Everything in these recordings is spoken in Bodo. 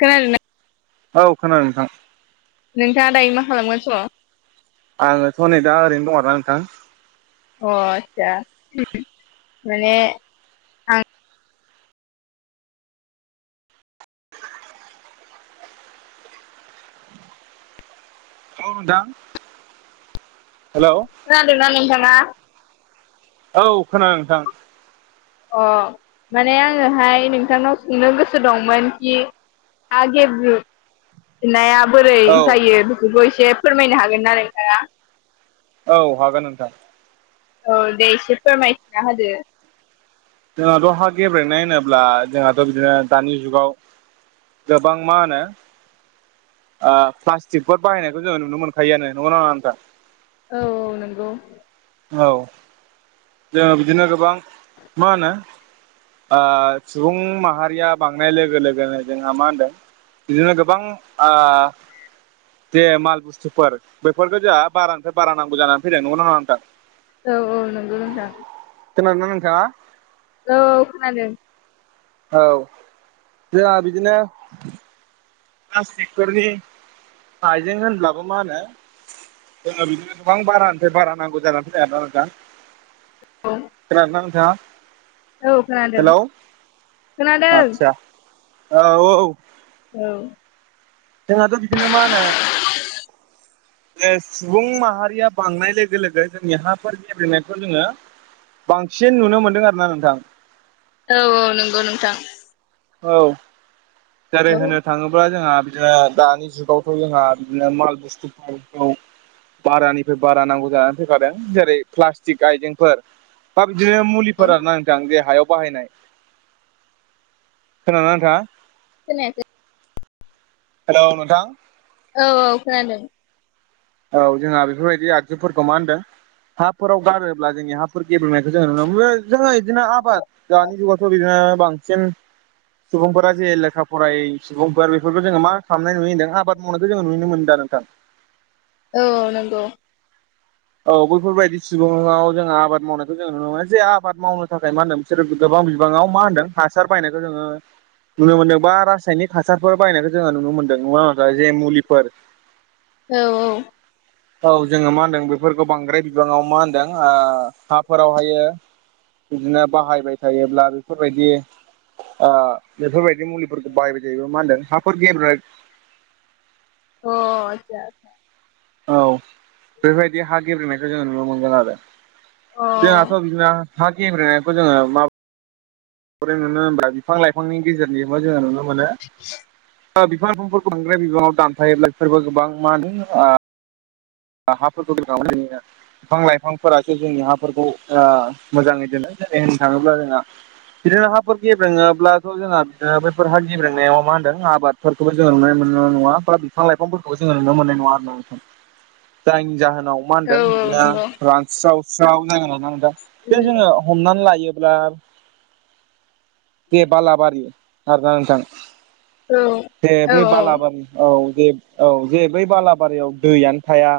खोनादों ना औ खोनादों नोंथां नोंथाङा दायो मा खालामगासिनो दङ आंङोथ' नै दा ओरैनो दं ना नोंथां अ दा माने आं औ नोंथां हेल' खोनादों ना नोंथाङा औ खोनादों नोंथां अ माने आङोहाय नोंथांनाव सोंनो गोसो दंमोन कि आ गेब्रु नाया बोरै औ जायो बेखौबो एसे फोरमायनो हागोन ना नोंथाङा औ हागोन नोंथां औ दे एसे फोरमायथिना होदो जोंहाथ' हा गेब्रेनाय होनोब्ला जोंहाथ' बिदिनो दानि जुगाव गोबां मा होनो प्लास्टिकफोर बाहायनायखौ जोङो नुनो मोनखायोआनो नंगौना नङा नोंथां औ औ नंगौ औ जोङो बिदिनो गोबां मा होनो ओ सुबुं माहारिया बांनाय लोगो लोगोनो जोंहा मा होनदों बिदिनो गोबां दे माल बुस्थुफोर बेफोरफोरखौ जोंहा बारानिफ्राय बारा नांगौ जानानै फैदों नोंगना नोंथां औ औ नंगौ दं जायाखै खोनादोंना नोंथाङा औ खोनादों औ जोंहा बिदिनो प्लास्टिकफोरनि आइजें होनब्लाबो मा होनो जोंना बिदिनो गोबां बारानिफ्राय बारा नांगौ जानानै फैबाय आरो ना दा खोनादों ना नोंथाङा औ खोनादों हेलौ खोनादों आदसा औ औ औ जोंहाथ' बिदिनो मा होनो [inaudible] सुबुं माहारिया बांनाय लोगो लोगो जोंनि हाफोर गेब्लेनायखौ जोङो बांसिन नुनो मोनदों आरोना नोंथां औ औ नंगौ नोंथां औ जेरै औ होननो थाङोब्ला जोंहा बिदि दानि जुगावथ' जोंहा बिदिनो माल बुस्थुफोरखौ बारानिफ्राय बारा नांगौ जानानै फैखादों जेरै प्लास्टिक आइजेंफोर दा बिदिनो मुलिफोर ना नोंथां जे हायाव बाहायनाय खोनादों ना नोंथां खोनायाखै हेल' नोंथां औ-औ खोनादों औ जोंहा बेफोरबायदि आगजुफोरखौ मा होनदों हाफोराव गारोब्ला जोंनि हाफोर गेबेनायखौ जों नुनो मोनो जोङो बिदिनो आबाद दानि जुगावथ' बिदिनो बांसिन सुबुंफोरा जे लेखा फराय सुबुंफोर बेफोरखौ जोङो मा खालामनाय नुयो होनदों आबाद मावनायखौ जोङो नुनो मोन दा नोंथां औ नंगौ औ बैफोरबायदि सुबुंङाव जोङो आबाद मावनायखौ जों नुनो मोनो जे आबाद मावनो थाखाय मा होनदों बिसोर गोबां बिबाङाव मा होनदों हासार बाहायनायखौ जोङो नुनो मोन्दों बा रासायनिक हासारफोर बायनायखौ जोङो नुनो मोन्दों नङा जे मुलिफोर औ-औ औ जोङो मा होनदों बेफोरखौ बांद्राय बिबाङाव मा होनदों हाफोरावहायो बिदिनो बाहायबाय थायोब्ला बेफोरबायदि बेफोरबायदि मुलिफोरखौ बायबाय जायोबो मा होनदों हाफोर गेब्रें अ आटसा औ बेबायदि हा गेब्रेंनायखौ जोङो नुनो मोनगोन आरो अ जोंहाथ' बिदिनो हा गेब्रेंनायखो जों मा बोरै नुनो होनबा बिफां लाइफांनि गेजेरजोंबो जोङो नुनो मोनो बिफां लाफांफोरखौ बांद्राय बिबाङाव दानफायोब्ला बिसोरबो गोबां मा होनो हाफोरखौ [unintelligible] बिफां लाइफांफोरासो जोंनि हाफोरखौ मोजाङै दोनो जेरै होननो थाङोब्ला जोंहा बिदिनो हाफोर गेबेङोब्लाथ' जोंहा बिदिनो बैफोरहाा गेब्रेंनायाव मा होनदों आबादफोरखौबो जोङो नुनो मोननो नङा ओमब्ला बिफां लाइफांफोरखौ जोङो नोनो मोननाय नङा नोंथां जायनि जाहोनाव मा औ होनदों औ बिदिनो नंगौ रानस्रावस्राव जागोन ना दा बे जोङो हमनानै लायोब्ला बे बालाबारि आरोना नोंथां औ जे औ बै बालाबारि औ जे औ जे बै बालाबारियाव दैयनो थाया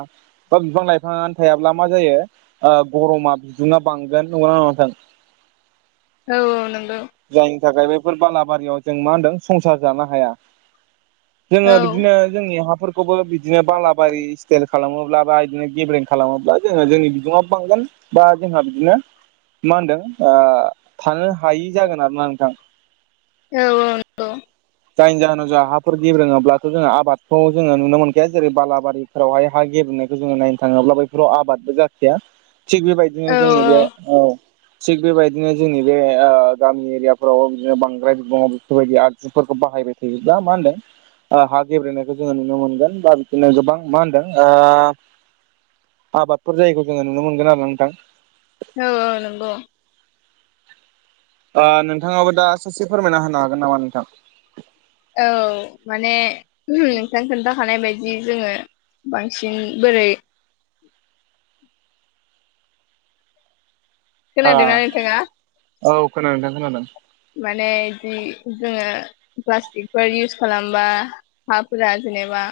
बा बिफां लाइफाङानो थायाब्ला मा जायो गरमा बिदुङा बांगोन नंगौना नङा नोंथां औ-औ नंगौ जायनि थाखाय बेफोर बालाबारियाव जों मा होनदों संसार जानो हाया जोङो औ बिदिनो जोंनि हाफोरखौबो बिदिनो बालाबारि सेल खालामोब्ला बा बिदिनो गेबेरं खालामोब्ला जोङो जोंनि बिदुंआबो बांगोन बा जोंहा बिदिनो मा होनदों थानो हायि जागोन आरोना नोंथां औ-औ नंगौ जायनि जाहोनाव जा हाफोर गेबोङोबथ' जोङो आबादखौ जोङो नुनो मोनखाया जेरै बालाबारि फोरावहाय हा गेबेनायखौ जोङो नायनो थाङोब्ला बैफोराव आबादबो जाखाया थिग बेबायदिनो औ जोंनि बे औ थिग बेबायदिनो जोंनि बे गामि एरियाफोराव बिदिनो बांद्राय बिबाङाव बेफोरबायदि आगजुफोरखौ बाहायबाय थायोब्ला मा होनदों ओ हा गेब्रेनायखौ जोङो नुनो मोनगोन बा बिदिनो गोबां मा होनदों आबादफोर जायखौ जोङो नुनो मोनगोन आरोा नोंथां औ-औ नंगौ नोंथाङाबो दा ससे फोरमायना होनो हागोन नामा नोंथां औ माने नोंथां खोन्थाखानाय बायदि जोङो बांसिन बोरै आ खोनादोंना नोंथाङा औ खोनादों नोंथां खोनादों। माने बिदि जोङो प्लास्टिकफोर इउस खालामबा हाफोरा जेनेबा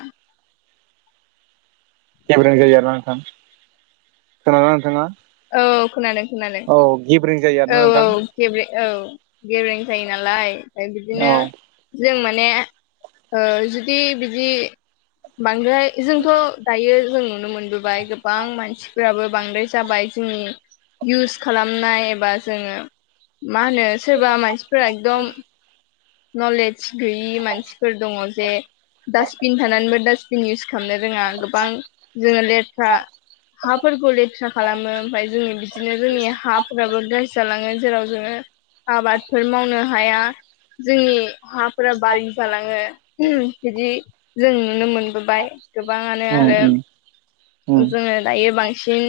गेब्रें जायो आरो ना नोंथां खोनादों नोंथाङा? औ खोनादों खोनादों औ गेब्रें जायो आरोना औ नोंथां औ। गेबें औ गेब्रेें जायो नालाय ओमफ्राय बिदिनो औ जों माने ओ जुदि बिदि बांद्रायहाय जोंथ' दायो जों नुनो मोनबोबाय गोबां मानसिफोराबो बांद्राय जाबाय। जोंनि इउस खालामनाय एबा जोङो मा होनो सोरबा मानसि फोरा एकदम नलेज गैयि मानसिफोर दङ' जे डास्टबिन थानानैबो दास्डबिन इउस खालामनो रोङा गोबां जोङो लेथ्रा हाफोरखौ लेथ्रा खालामो। ओमफ्राय जोंनि बिदिनो जोंनि हाफोराबो ग्राजि जालाङो जेराव जोङो आबादफोर मावनो हाया। जोंनि हाफोरा [unintelligible] जालाङो बिदि जों नुनो मोनबोबाय गोबाङानो उम आरो उम ओ उम जोङो दायो बांसिन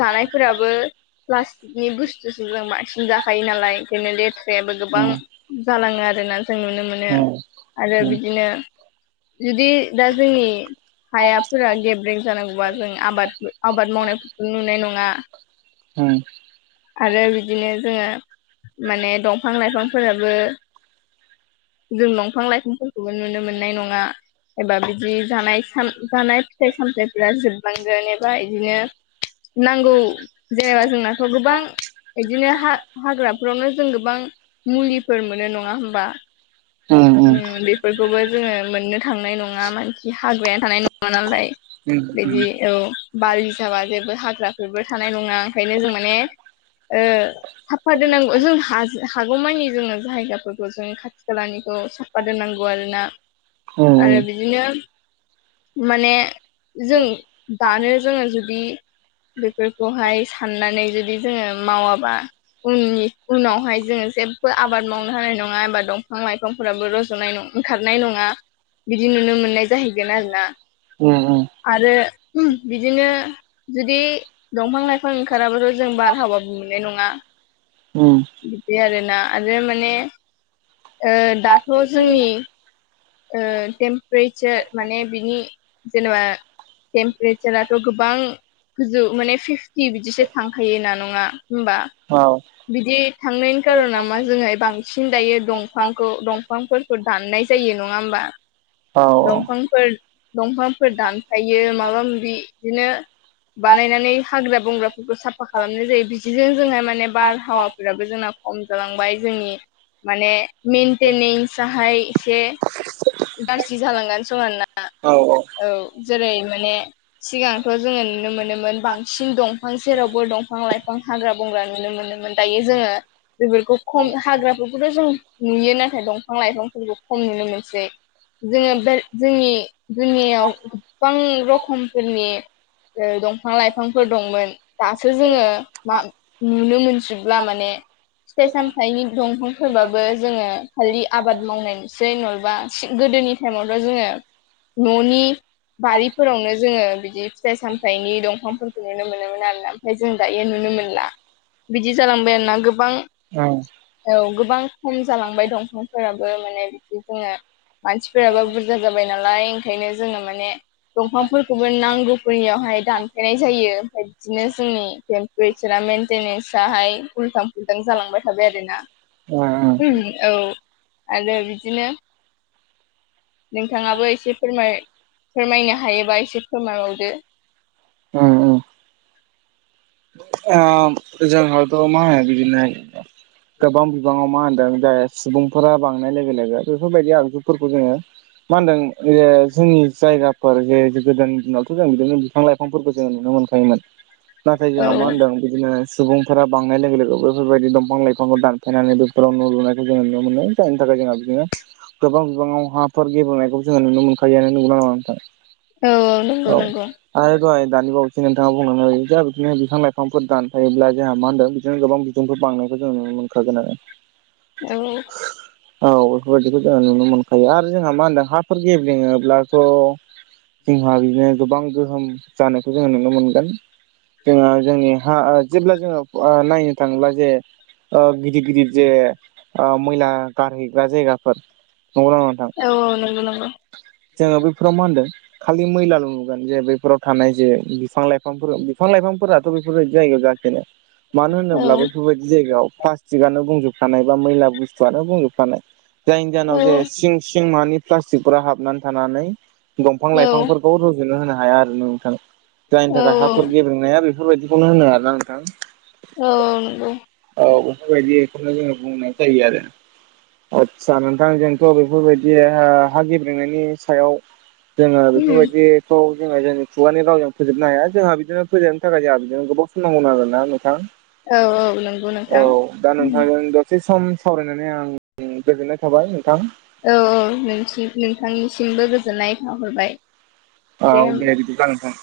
जानायफोराबो प्लास्टिकनि बुस्थुसो जों बांसिन जाखायो नालाय एखायनो लेथ्रायाबो गोबां जालांङो आरो ना जों नुनो मोनो उम आरो उम बिदिनो जुदि दा जोंनि हायाफोरा गेब्रेें जानांगौबा जों आबाद आबाद मावनायफोरखौ नुनाय नङा। उम उम आरो बिदिनो जोंङो माने दंफां-लाइफांफोराबो जों दंफां-लाइफांफोरखौबो नुनो मोननाय नङा एबा बिदि जि जानाय साम जानाय फिथाइ-सामथायफोरा जोबलांगोन एबा बिदिनो नांगौ जेनेबा जोंनाथ' गोबां इदिनो हा हाग्राफोरावनो जों गोबां मुलिफोर मोनो नङा होमबा। उम बेफोरखौबो जोंङो मोननो थांनाय नंङा मानखि हाग्रायानो थानाय नंङा नालाय। उम बिदि औ बालिसाबा जेबो हाग्राफोरबो थानाय नङा ओंखायनो जों माने ओ साफा दोनांगौ जों हाजो हागौमानि जोंङो जायगाफोर खौ जों खाथि खालानिखौ साफा दोननांगौ आरोना आरो बिदि बिदिनो माने जों दानो जोंङो जुदि बेफोर खहाय साननानै जुदि जोंङो मावाबा उननि उनावहाय जोंङो जेबो आबाद मावनो हानाय नङा एबा दंफां-लाइफां बिफांफोराबो रज'नाय ओंखारनाय नङा बिदि नुनो मोननाय जाहैगोन आरो ना। उम उम। आरो [inaudible] बिदिनो जुदि दंफां- लाइफां ओंखाराबाथ' जों बारहावाबो मोननाय नङा। उम उम बिदि आरोना आरो माने ओ दाथ' जोंनि ओ टेमपारेसार माने बिनि जेनेबा टेम्पारेसाराथ' गोबां गोजौ माने फिफ्टि थि बिदिसो थांखायो ना नङा होमबा। औ। बिदि थांनायनि कारनाव मा जों बांसिन दायो दंफांखौ दंफा दंफांफोरखौ दाननाय जायो नङा होमबा औ दंफां फोर दंफांफोर दानफायो माबा-माबि बिदिनो बानायनानै हाग्रा-बंग्राफोरखौ साफा खालामनाय जायो बिदिजों जोंहा माने बारहावाफोराबो जोंना खम जालांबाय जोंनि माने मेनटेनेन्स आहाय एसे गाज्रि जालांगासिनो दं आरोना औ औ जेरै माने सिगांथ जोंङो नुनो मोनोमोन बांसिन दंफां सेरावबो दंफां लाइफां गोबां हाग्रा बंग्रा नुनो मोनोमोन दायो जोंङो बेफोरखौ खम हाग्राफोरखौथ जों नुयो नाथाय दंफां लाइफांफोरखौ खम नुनो मोनसै जोंङो बे जोंनि दुनियायाव गोबां रखमफोरनि दंफां लाइफांफोर दंमोन दासो जोंङो मा नुनो मोनजोबला माने फिथाइ सामथायनि दंफांफोरबाबो जोंङो खालि आबाद मावनायसै नंहलेबा गोदोनि टाइमावथ जोंङो न'नि बारिफोरावनो जोंङो बिदि फिथाइ सामथायाइनि दंफांफोरखौ नुनो मोनोमोन आरो ना ओमफ्राय जों दायो नुनो मोनला बिदि जालांबाय आरोना गोबां ओं औ गोबां खम जालांबाय दंफांफोराबो माने बिदि जोंङो मानसिफोराबो बुरजा जाबाय नालाय ओंखायनो जोंङो माने दंफांफोरखौबो नांगौफोरनियावहाय दानफायनाय जायो ओमफ्राय बिदिनो जोंनि बेसोरा मेेनटेनेन्सहाय उल्थां फुल्थां जालांबाय थाबाय आरोना उम उम उम औ आरो बिदिनो नोंथाङाबो एसे फोरमाय फोरमायनो हायोबा एसे फोरमायबावदो ओं ओं ओ जोंहाथ मा होनो बिदिनो गोबां बिबाङाव मा होनदों जाय सुबुंफोरा बांनाय लोगो लोगो बेफोरबायदि आगजुफोरखौ जोङो मा होनदों ओ जोंनि जायगाफोर जे गोदोनि दिनावथ जों बिदिनो बिफां लाइफांफोरखौ जोङो नुनो मोनखायोमोन [inaudible] नाखाय जोंहा औ मा होनदों बिदिनो सुबुंफोरा बांनाय लोगो लोगो बेफोरबायदि दंफां लाइफांखौ दानफायनानै बेफोराव न' लुनायखौ जोंङो नुनो मोनो जायनि थाखाय जोंहा बिदिनो गोबां बिबाङाव हाफोर गेब्रेंनायखौ जोङो नुनो मोनखायोनो नोंगौना नङा नोंथां औ औ नंगौ नंगौ आरो दहाय दानि बावैसो नोंथाङा बुंलांनाय बायदिनो जा बिदिनो बिफां ला बिफांफोर दानफायोब्ला जोंहा मा होनदों बिदिनो गोबां बिदुंफोर बांनायखौ जों नुनो मोनखागोन आरो औ औ बेफोरबायदिखौ जोङो नुनो मोनखायो आरो जोंहा मा होनदों हाफोर गेब्रेङोब्लाथ जोंहा बिदिनो गोबां गोहोम जानायखौ जोङो नुनो मोनगोन जोंहा जोंनि हा ओ जेब्ला जोङो ओ नायनो थाङोब्ला जे गिदिर गिदिर जे आ मैला गारहैग्रा जायगाफोर नंगौना नङा नोंथां औ औ नंगौ नंगौ जोङो बै बेफोराव मा होनदों खालि मैलाल नुगोन जे बेैफोराव थानाय जे बिफां लाइफांफोर बिफां लाइफांफोरा बेफोरबायदि जायगायाव जाखायानो मानो औ होनोब्ला बेफोरबायदि जायगायाव प्लास्टिकआनो बुंजोबखानाय बा मैला बुस्थुआनो बुंजोबखानाय जायनि औ जाहोनाव जे सिं सिं मानि प्लास्टिकफोरा हाबनानै थानानै दंफां औ लाइफांफोरखौ र जनो होनो हाया आरो नोंथां जायनि औ थाखाय हाफोर गेबेंनाया बेफोरबायदिखौनो होनो आरो ना नोंथां औ नंगौ औ बेफोरबायदि बेखौनो जों नुनाय जायो आरो आदसा नोंथां जोंथ बेफोरबायदि ओ हा गेब्रेंनायनि सायाव जोङो उम बेफोरबायदिखौ जोङो जोंनि खुगानि रावजों फोजोबनो हाया जोंहा बिदिनो फोजोब नो थाखाय जोंहा बिजोंनो गोबाव सम नांगौ आरोना नोंथां औ औ नंगौ औ नोंथां दा उम नोंथांजों एसे सम सावरायनानै आं गोजोननाय थाबाय नोंथां औ औ नोंसि नोंथांनिसिमबो गोजोननाय थाहरबाय औ दे बिदिब्ला नोंथां